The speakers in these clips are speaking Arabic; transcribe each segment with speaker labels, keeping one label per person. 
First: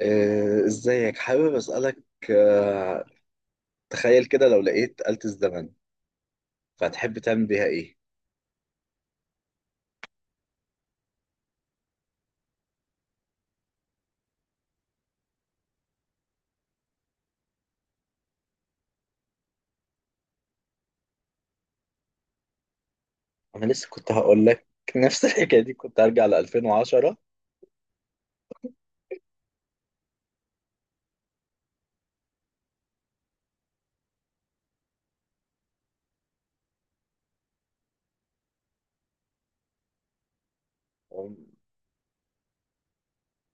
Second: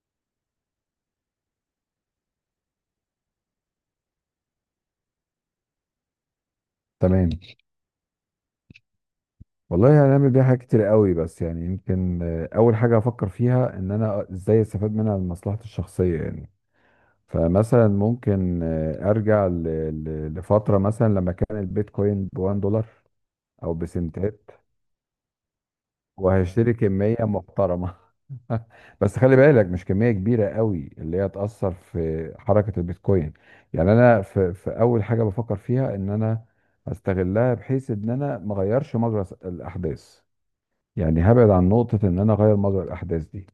Speaker 1: ازيك حابب اسالك؟ آه، تخيل كده لو لقيت آلة الزمن، فهتحب
Speaker 2: تمام.
Speaker 1: تعمل بيها ايه؟
Speaker 2: والله هنعمل بيها حاجات كتير قوي، بس يعني يمكن اول حاجه افكر فيها ان انا ازاي استفاد منها لمصلحتي الشخصيه يعني. فمثلا ممكن ارجع لفتره مثلا لما كان البيتكوين ب 1 دولار
Speaker 1: انا
Speaker 2: او
Speaker 1: لسه كنت هقول
Speaker 2: بسنتات،
Speaker 1: لك نفس الحكايه دي، كنت هرجع ل
Speaker 2: وهشتري
Speaker 1: 2010.
Speaker 2: كميه محترمه. بس خلي بالك مش كميه كبيره قوي اللي هي تاثر في حركه البيتكوين. يعني انا في اول حاجه بفكر فيها ان انا استغلها بحيث ان انا ما اغيرش مجرى الاحداث. يعني هبعد عن نقطة إن أنا أغير مجرى الأحداث دي.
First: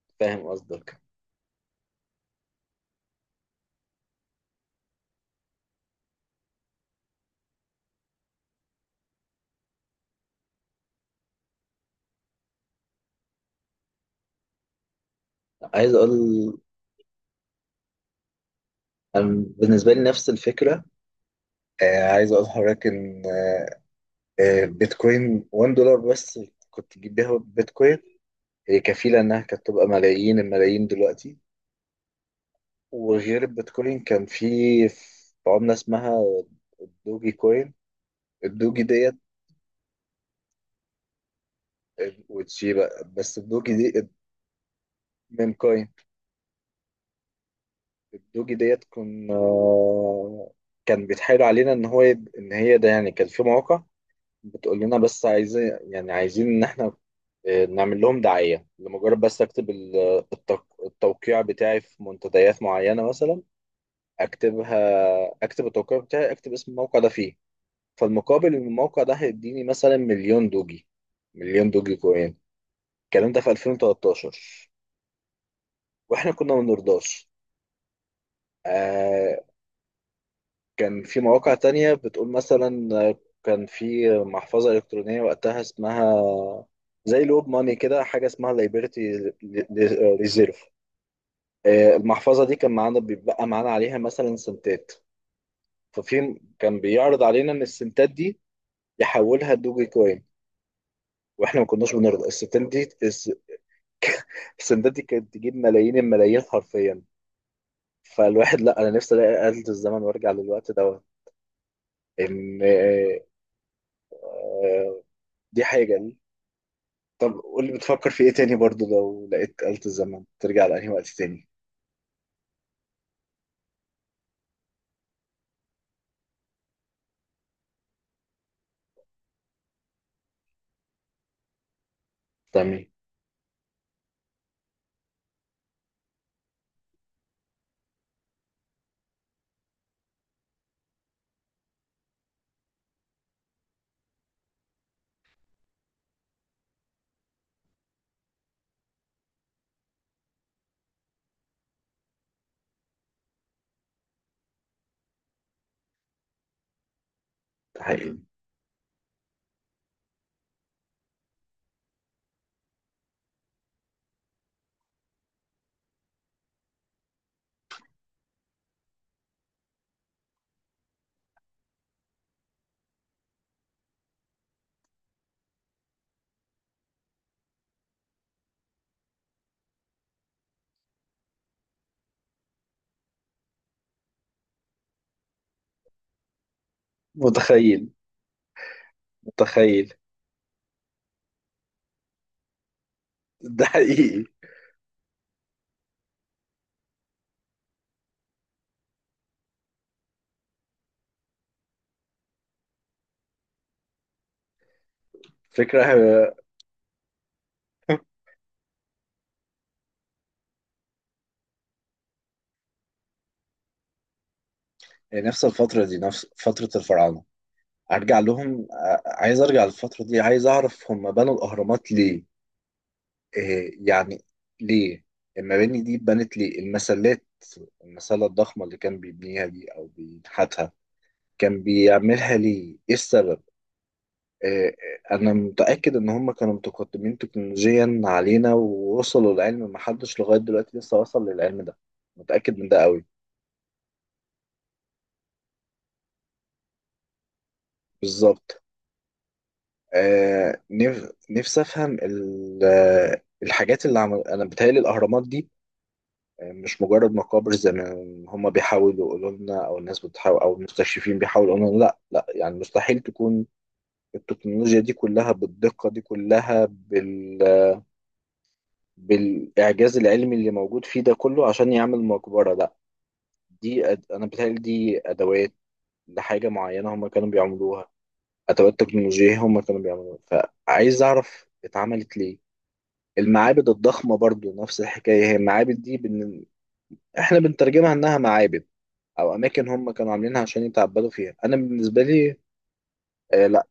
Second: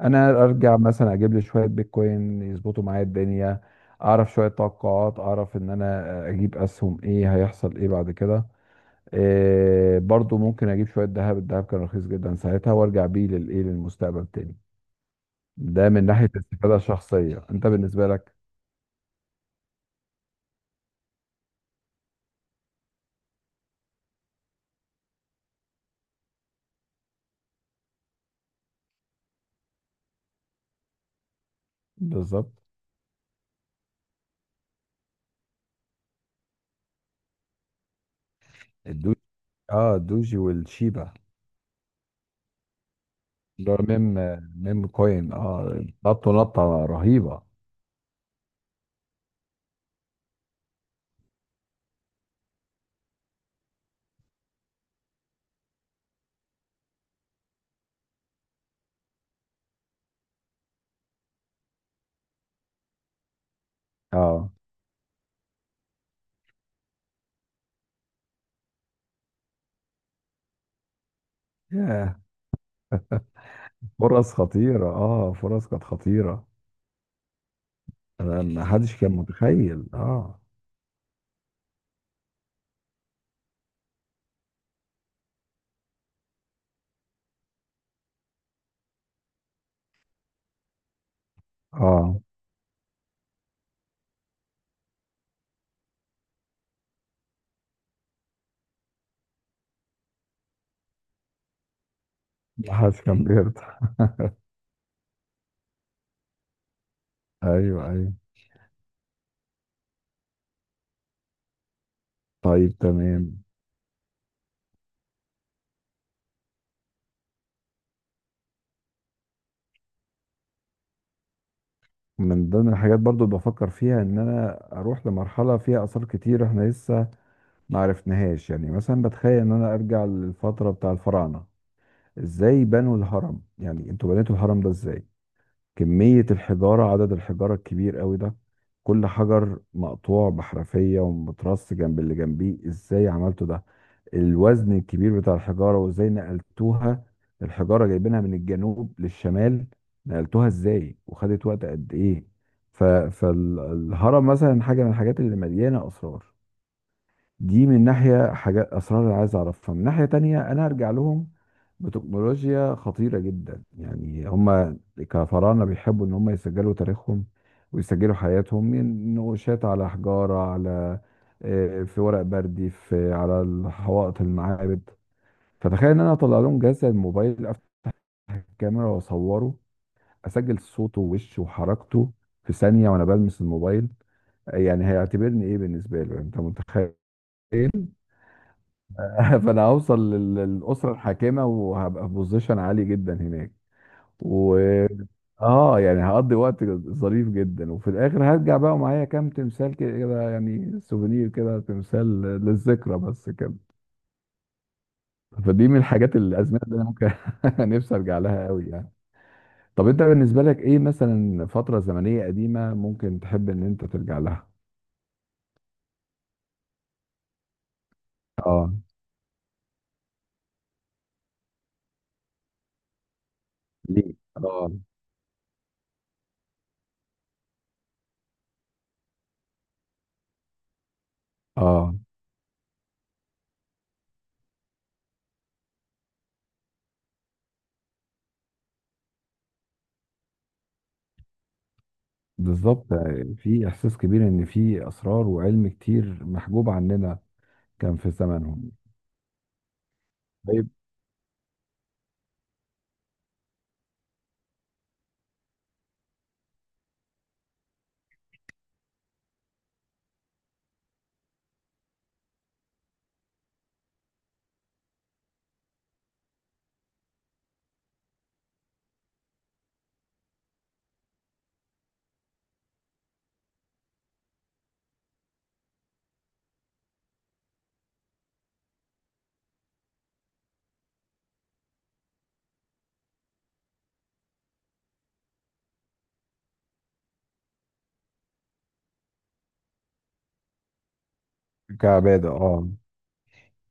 Speaker 2: أنا
Speaker 1: فاهم
Speaker 2: أرجع
Speaker 1: قصدك،
Speaker 2: مثلا أجيب لي شوية بيتكوين يظبطوا معايا الدنيا، أعرف شوية توقعات، أعرف إن أنا أجيب أسهم، إيه هيحصل إيه بعد كده. إيه برضو ممكن أجيب شوية ذهب، الذهب كان رخيص جدا ساعتها، وأرجع بيه للمستقبل تاني. ده
Speaker 1: عايز
Speaker 2: من ناحية
Speaker 1: اقول.
Speaker 2: استفادة شخصية. أنت بالنسبة لك؟
Speaker 1: أنا بالنسبه لي نفس الفكره. عايز اقول لحضرتك ان بيتكوين $1 بس كنت تجيب بيها بيتكوين، هي كفيله انها كانت تبقى ملايين الملايين دلوقتي.
Speaker 2: بالظبط.
Speaker 1: وغير البيتكوين كان في عمله اسمها الدوجي كوين، الدوجي ديت
Speaker 2: الدوجي. اه، الدوجي والشيبا.
Speaker 1: وتشي بقى. بس
Speaker 2: ده
Speaker 1: الدوجي
Speaker 2: ميم،
Speaker 1: دي
Speaker 2: ميم كوين.
Speaker 1: من
Speaker 2: اه،
Speaker 1: كاين
Speaker 2: نط نطة رهيبة.
Speaker 1: الدوجي ديت كنا، كان بيتحايل علينا ان هو يب... ان هي ده، يعني كان في مواقع بتقول لنا بس عايزين، يعني عايزين ان احنا نعمل لهم دعاية، لمجرد بس اكتب ال- التوق... التوقيع بتاعي في منتديات معينة مثلا.
Speaker 2: أه.
Speaker 1: اكتبها، اكتب التوقيع بتاعي، اكتب اسم الموقع ده فيه، فالمقابل ان الموقع ده هيديني مثلا مليون دوجي، مليون دوجي
Speaker 2: ياه.
Speaker 1: كوين. الكلام ده في 2013،
Speaker 2: فرص خطيرة، اه، فرص كانت
Speaker 1: واحنا
Speaker 2: خطيرة.
Speaker 1: كنا ما بنرضاش.
Speaker 2: انا ما حدش كان
Speaker 1: آه
Speaker 2: متخيل، اه.
Speaker 1: كان في مواقع تانية بتقول مثلا، كان في محفظة إلكترونية وقتها اسمها زي لوب ماني كده، حاجة اسمها ليبرتي ريزيرف.
Speaker 2: اه،
Speaker 1: المحفظة دي كان معانا بيبقى معانا عليها مثلا سنتات. ففي كان بيعرض علينا إن السنتات دي يحولها لدوجي كوين، واحنا ما كناش بنرضى. السنتات
Speaker 2: ما
Speaker 1: دي
Speaker 2: حدش كان
Speaker 1: الس-
Speaker 2: بيرضى.
Speaker 1: السنتات دي كانت تجيب ملايين الملايين حرفيا.
Speaker 2: ايوه، ايوه.
Speaker 1: فالواحد، لا انا نفسي الاقي آلة الزمن وارجع للوقت دوت. ان
Speaker 2: طيب، تمام.
Speaker 1: دي حاجة. طب قول لي بتفكر في ايه تاني برضو، لو لقيت آلة الزمن ترجع لأنهي وقت تاني؟
Speaker 2: من ضمن الحاجات برضو اللي بفكر فيها ان انا اروح لمرحلة فيها اثار كتير احنا لسه ما عرفناهاش. يعني مثلا بتخيل ان انا ارجع للفترة بتاع الفراعنة. ازاي
Speaker 1: تمام.
Speaker 2: بنوا الهرم؟ يعني انتوا بنيتوا الهرم ده ازاي؟ كمية الحجارة، عدد الحجارة الكبير قوي ده، كل حجر مقطوع بحرفية ومترص جنب اللي جنبيه، ازاي عملتوا ده؟ الوزن الكبير بتاع الحجارة وازاي نقلتوها؟ الحجارة جايبينها من الجنوب للشمال، نقلتوها ازاي وخدت وقت قد ايه؟ فالهرم مثلا حاجة من الحاجات اللي مليانة أسرار. دي
Speaker 1: ده
Speaker 2: من
Speaker 1: حقيقي.
Speaker 2: ناحية حاجات أسرار اللي عايز أعرفها. من ناحية تانية أنا أرجع لهم بتكنولوجيا خطيرة جدا. يعني هما كفراعنة بيحبوا إن هما يسجلوا تاريخهم ويسجلوا حياتهم من نقوشات على حجارة، على في ورق بردي، في على الحوائط المعابد. فتخيل إن أنا أطلع لهم جهاز زي الموبايل، أفتح الكاميرا وأصوره، أسجل صوته ووشه وحركته في ثانية وأنا بلمس الموبايل. يعني هيعتبرني إيه بالنسبة له؟ يعني أنت متخيل؟
Speaker 1: متخيل.
Speaker 2: فانا
Speaker 1: متخيل.
Speaker 2: هوصل للاسره الحاكمه وهبقى في بوزيشن عالي جدا هناك.
Speaker 1: ده حقيقي.
Speaker 2: و اه يعني هقضي وقت ظريف جدا، وفي الاخر هرجع بقى ومعايا كام تمثال كده، يعني سوفينير كده، تمثال للذكرى بس كده. فدي من
Speaker 1: فكرة.
Speaker 2: الحاجات الازمنه اللي انا ممكن نفسي ارجع لها قوي يعني. طب انت بالنسبه لك ايه مثلا فتره زمنيه قديمه ممكن تحب ان انت ترجع لها؟
Speaker 1: يعني نفس الفترة دي، نفس فترة الفراعنة. أرجع لهم،
Speaker 2: اه.
Speaker 1: ع- عايز أرجع للفترة دي، عايز أعرف هم بنوا الأهرامات ليه، إيه
Speaker 2: ليه؟
Speaker 1: يعني،
Speaker 2: اه.
Speaker 1: ليه. المباني دي اتبنت ليه؟ المسلات، المسلة الضخمة اللي كان بيبنيها دي أو بينحتها، كان
Speaker 2: اه.
Speaker 1: بيعملها ليه؟ إيه السبب؟ آه، انا متاكد ان هم كانوا متقدمين تكنولوجيا علينا، ووصلوا لعلم ما حدش لغايه دلوقتي لسه وصل للعلم ده. متاكد من ده
Speaker 2: بالظبط.
Speaker 1: قوي.
Speaker 2: في احساس كبير ان في اسرار وعلم كتير محجوب عننا كان في
Speaker 1: بالظبط.
Speaker 2: زمانهم.
Speaker 1: آه
Speaker 2: طيب.
Speaker 1: نف... نفسي افهم ال... الحاجات اللي عمل. انا بتهيألي الاهرامات دي مش مجرد مقابر زي ما هم بيحاولوا يقولوا لنا، او الناس بتحاول، او المستكشفين بيحاولوا يقولوا لنا لا لا، يعني مستحيل تكون التكنولوجيا دي كلها بالدقه دي كلها بال... بالإعجاز العلمي اللي موجود فيه ده كله عشان يعمل مقبرة. لأ، دي أد... أنا بتهيألي دي أدوات لحاجة معينة هما كانوا بيعملوها، أدوات تكنولوجية هما كانوا بيعملوها، فعايز أعرف اتعملت ليه. المعابد الضخمة برضو نفس الحكاية، هي المعابد دي بن... إحنا بنترجمها إنها معابد أو أماكن هما كانوا عاملينها عشان يتعبدوا فيها. أنا بالنسبة
Speaker 2: كعباده،
Speaker 1: لي،
Speaker 2: اه.
Speaker 1: آه لأ،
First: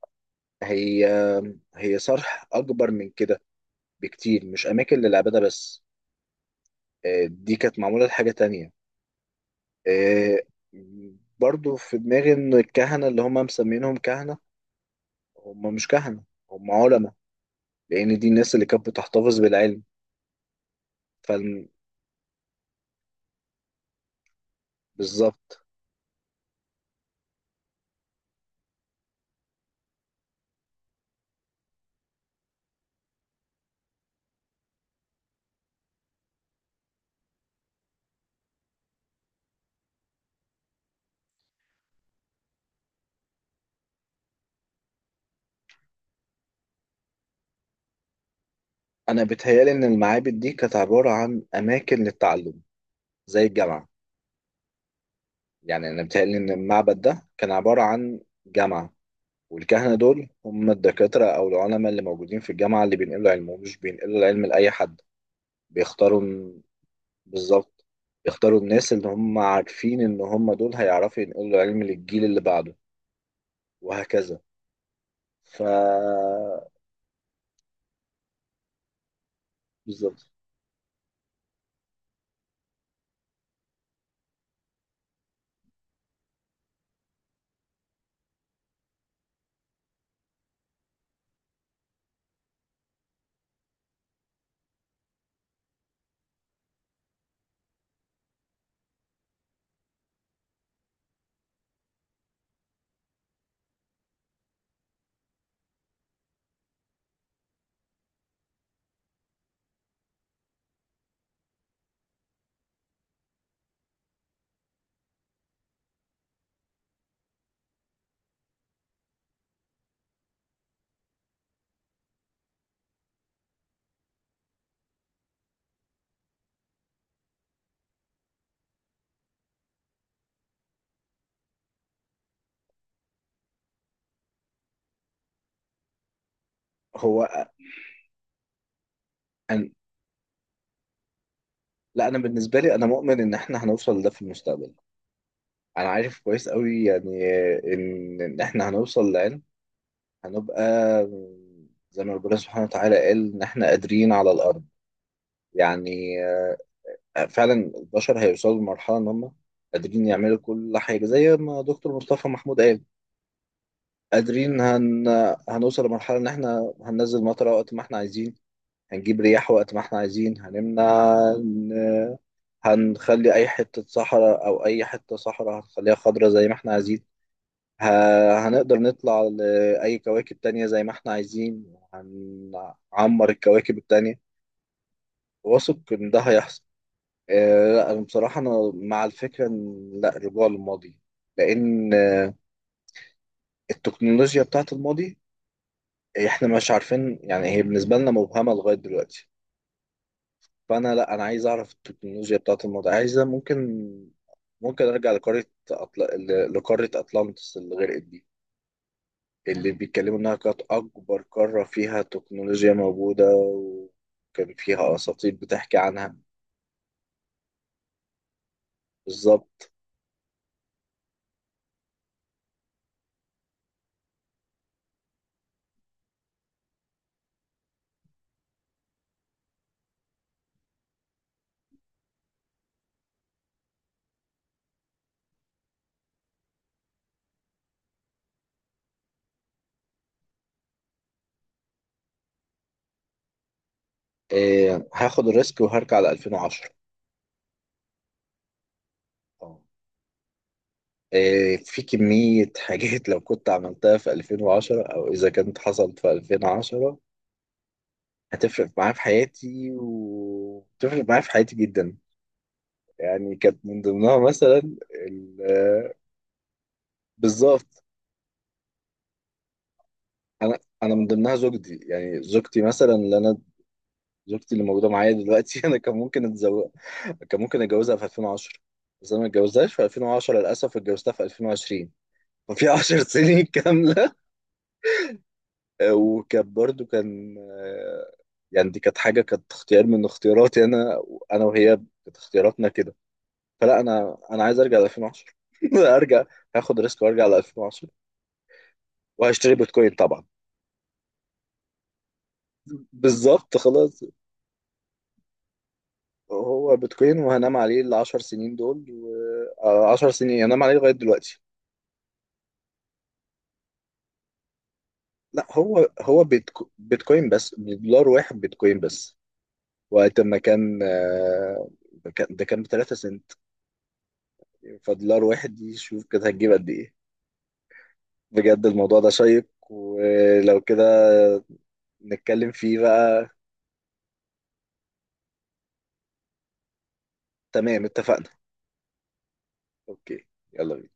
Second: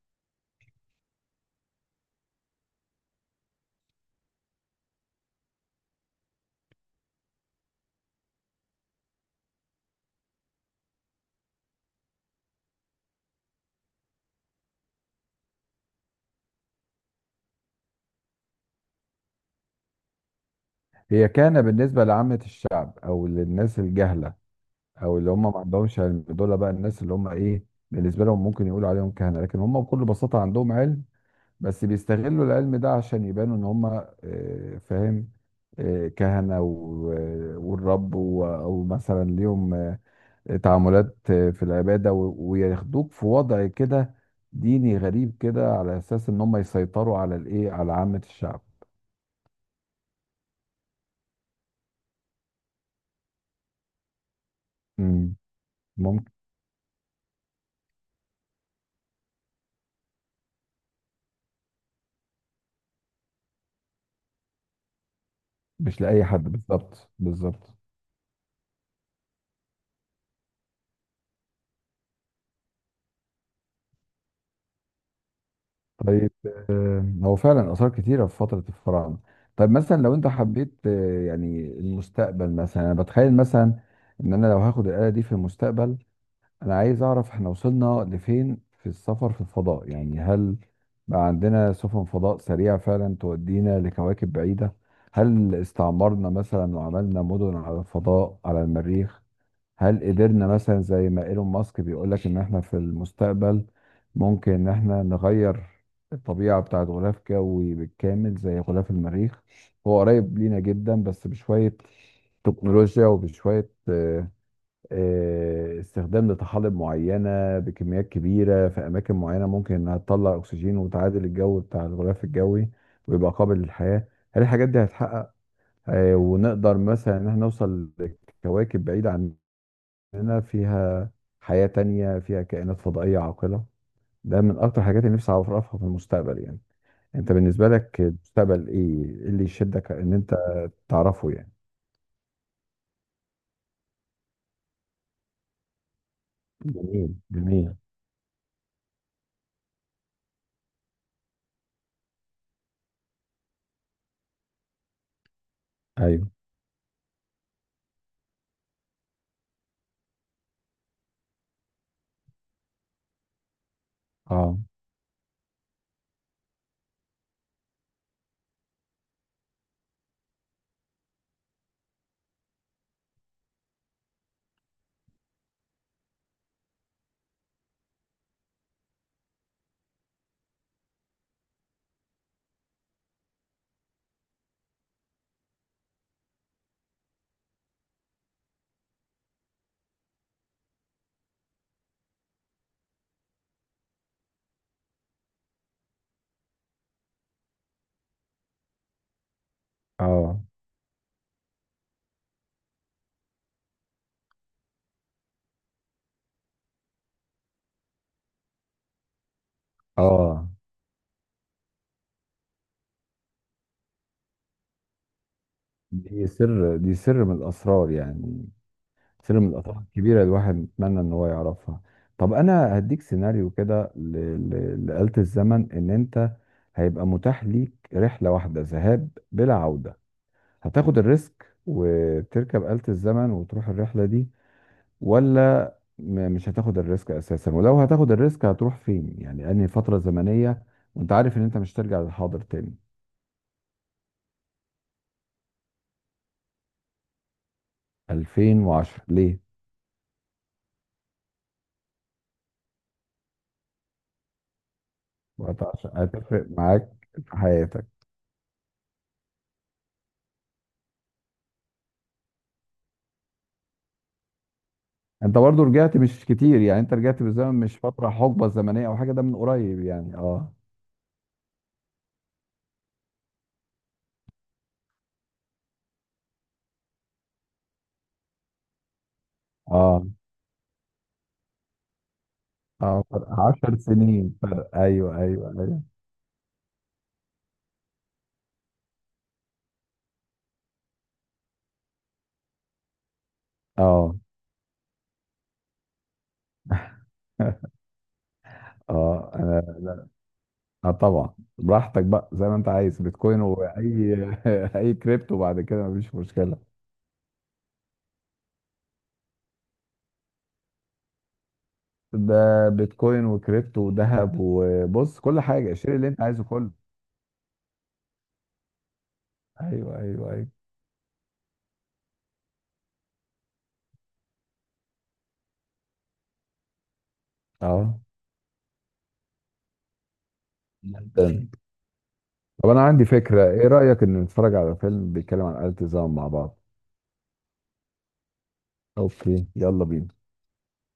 Speaker 1: هي هي صرح أكبر من كده بكتير، مش أماكن للعبادة بس. آه دي كانت معمولة لحاجة تانية. آه، برضو في دماغي ان الكهنة اللي هم مسمينهم كهنة، هم مش كهنة، هم علماء، لان دي الناس اللي كانت بتحتفظ بالعلم.
Speaker 2: هي كان
Speaker 1: فال-
Speaker 2: بالنسبه لعامه الشعب او للناس الجهله او اللي هم ما
Speaker 1: بالظبط.
Speaker 2: عندهمش علم، دول بقى الناس اللي هم ايه بالنسبه لهم ممكن يقولوا عليهم كهنه، لكن هم بكل بساطه عندهم علم، بس بيستغلوا العلم ده عشان يبانوا ان هم فاهم؟ كهنه والرب او مثلا ليهم تعاملات في العبادة وياخدوك في وضع كده ديني غريب كده، على أساس إن هم يسيطروا على على عامة الشعب.
Speaker 1: انا بتهيالي ان المعابد دي كانت عبارة عن اماكن للتعلم، زي الجامعة.
Speaker 2: مم.
Speaker 1: يعني انا
Speaker 2: ممكن.
Speaker 1: بتهيالي ان المعبد ده كان عبارة عن جامعة، والكهنة دول هم الدكاترة او العلماء اللي موجودين في الجامعة اللي بينقلوا علمهم، مش بينقلوا العلم لأي حد،
Speaker 2: مش لأي حد،
Speaker 1: بيختاروا.
Speaker 2: بالظبط، بالظبط.
Speaker 1: بالظبط، يختاروا الناس اللي هم عارفين ان هم دول هيعرفوا ينقلوا العلم للجيل اللي بعده، وهكذا. ف
Speaker 2: طيب. هو فعلا آثار كتيرة في فترة الفراعنة. طيب مثلا لو أنت
Speaker 1: بالظبط.
Speaker 2: حبيت يعني المستقبل مثلا، أنا بتخيل مثلا إن أنا لو هاخد الآلة دي في المستقبل، انا عايز اعرف احنا وصلنا لفين في السفر في الفضاء. يعني هل بقى عندنا سفن فضاء سريعة فعلا تودينا لكواكب بعيدة؟ هل استعمرنا مثلا وعملنا مدن على الفضاء، على المريخ؟ هل قدرنا مثلا زي ما ايلون ماسك بيقولك ان احنا في المستقبل ممكن ان احنا نغير الطبيعة بتاعت غلاف جوي بالكامل زي غلاف المريخ؟ هو قريب لينا جدا، بس بشوية تكنولوجيا وبشوية استخدام لطحالب معينة بكميات كبيرة في أماكن معينة ممكن إنها تطلع أكسجين وتعادل الجو بتاع الغلاف الجوي ويبقى قابل للحياة. هل الحاجات دي هتحقق؟ ونقدر مثلا إن احنا نوصل لكواكب بعيدة عننا فيها حياة تانية، فيها كائنات فضائية عاقلة. ده من أكتر الحاجات اللي نفسي أعرفها في المستقبل يعني.
Speaker 1: هو
Speaker 2: أنت بالنسبة لك المستقبل إيه؟ إيه اللي
Speaker 1: أن...
Speaker 2: يشدك إن أنت تعرفه يعني؟
Speaker 1: لا انا بالنسبه لي انا مؤمن ان احنا هنوصل لده في المستقبل. انا عارف كويس قوي،
Speaker 2: جميل،
Speaker 1: يعني
Speaker 2: جميل.
Speaker 1: ان احنا هنوصل لعلم، هنبقى زي ما ربنا سبحانه وتعالى قال ان احنا قادرين على الارض. يعني
Speaker 2: أيوه.
Speaker 1: فعلا البشر هيوصلوا لمرحله ان هم قادرين يعملوا كل حاجه زي ما دكتور مصطفى محمود قال.
Speaker 2: أه.
Speaker 1: قادرين هن... هنوصل لمرحلة إن إحنا هننزل مطرة وقت ما إحنا عايزين، هنجيب رياح وقت ما إحنا عايزين، هنمنع إن- هنخلي أي حتة صحراء، أو أي حتة صحراء هنخليها خضراء زي ما إحنا عايزين. ه... هنقدر نطلع لأي كواكب تانية زي ما إحنا عايزين، هنعمر الكواكب التانية. واثق إن ده هيحصل. لا أنا بصراحة أنا مع الفكرة إن لا رجوع للماضي، لأن التكنولوجيا بتاعت الماضي احنا مش عارفين، يعني هي بالنسبة لنا مبهمة لغاية دلوقتي.
Speaker 2: أه.
Speaker 1: فانا لا انا عايز اعرف التكنولوجيا بتاعت الموضوع عايزة. ممكن ارجع لقارة، أطل... ل- لقارة اطلانتس اللي غرقت دي، اللي بيتكلموا انها
Speaker 2: أه.
Speaker 1: كانت اكبر قارة فيها تكنولوجيا موجودة، وكان فيها اساطير بتحكي عنها.
Speaker 2: دي سر، دي سر من الأسرار يعني. سر من
Speaker 1: بالظبط.
Speaker 2: الأسرار الكبيرة الواحد يتمنى إن هو يعرفها. طب أنا هديك سيناريو كده لآلة الزمن. إن أنت هيبقى متاح ليك رحلة واحدة ذهاب بلا عودة، هتاخد الريسك وتركب آلة الزمن وتروح الرحلة دي، ولا مش هتاخد الريسك أساسا؟ ولو هتاخد الريسك هتروح فين يعني أنهي فترة زمنية، وأنت عارف إن أنت مش هترجع للحاضر تاني؟
Speaker 1: إيه، هاخد الريسك وهرجع ل 2010.
Speaker 2: 2010 ليه؟
Speaker 1: آه. إيه، في كمية حاجات لو كنت عملتها في 2010 او اذا كانت حصلت في
Speaker 2: هتفرق معاك
Speaker 1: 2010
Speaker 2: في حياتك؟
Speaker 1: هتفرق معايا في حياتي، وتفرق معايا في حياتي جدا. يعني كانت من ضمنها مثلا
Speaker 2: انت
Speaker 1: ال-
Speaker 2: برضو رجعت مش كتير يعني، انت رجعت بالزمن مش
Speaker 1: بالظبط.
Speaker 2: فترة حقبة زمنية او حاجة، ده من قريب يعني. اه.
Speaker 1: انا من ضمنها زوجتي، يعني زوجتي مثلا اللي انا، زوجتي اللي موجوده معايا دلوقتي انا كان ممكن اتزوج، كان ممكن اتجوزها في 2010 بس انا ما اتجوزتهاش في
Speaker 2: اه.
Speaker 1: 2010 للاسف، اتجوزتها في 2020. ففي 10
Speaker 2: اه، فرق
Speaker 1: سنين
Speaker 2: 10
Speaker 1: كامله.
Speaker 2: سنين، فرق، ايوه ايوه ايوه.
Speaker 1: وكان برضو كان يعني دي كانت حاجه، كانت اختيار من اختياراتي انا، انا وهي، كانت اختياراتنا كده. فلا
Speaker 2: اه.
Speaker 1: انا عايز ارجع ل 2010 ارجع هاخد ريسك وارجع ل 2010
Speaker 2: اه،
Speaker 1: وهشتري
Speaker 2: انا
Speaker 1: بيتكوين
Speaker 2: لا.
Speaker 1: طبعا.
Speaker 2: اه، طبعا، براحتك بقى زي ما انت عايز، بيتكوين
Speaker 1: بالظبط خلاص.
Speaker 2: واي اي كريبتو بعد كده مفيش مشكلة.
Speaker 1: هو بيتكوين وهنام عليه ال 10 سنين دول، و 10 سنين هنام عليه لغايه دلوقتي.
Speaker 2: ده بيتكوين وكريبتو وذهب، وبص كل
Speaker 1: لا،
Speaker 2: حاجة
Speaker 1: هو
Speaker 2: اشتري اللي انت
Speaker 1: هو
Speaker 2: عايزه
Speaker 1: بيتكو...
Speaker 2: كله.
Speaker 1: بيتكوين بس، بدولار واحد بيتكوين بس.
Speaker 2: ايوه
Speaker 1: وقت
Speaker 2: ايوه
Speaker 1: ما
Speaker 2: ايوه.
Speaker 1: كان كان- ده كان ب 3 سنت، فدولار واحد دي شوف كده هتجيب قد ايه.
Speaker 2: اه،
Speaker 1: بجد الموضوع ده شيق، ولو كده
Speaker 2: جدا.
Speaker 1: نتكلم
Speaker 2: طب
Speaker 1: فيه
Speaker 2: انا عندي
Speaker 1: بقى.
Speaker 2: فكرة، ايه رأيك ان نتفرج على فيلم بيتكلم عن آلة الزمن مع بعض؟
Speaker 1: تمام، اتفقنا.
Speaker 2: اوكي، يلا بينا.
Speaker 1: اوكي يلا بينا.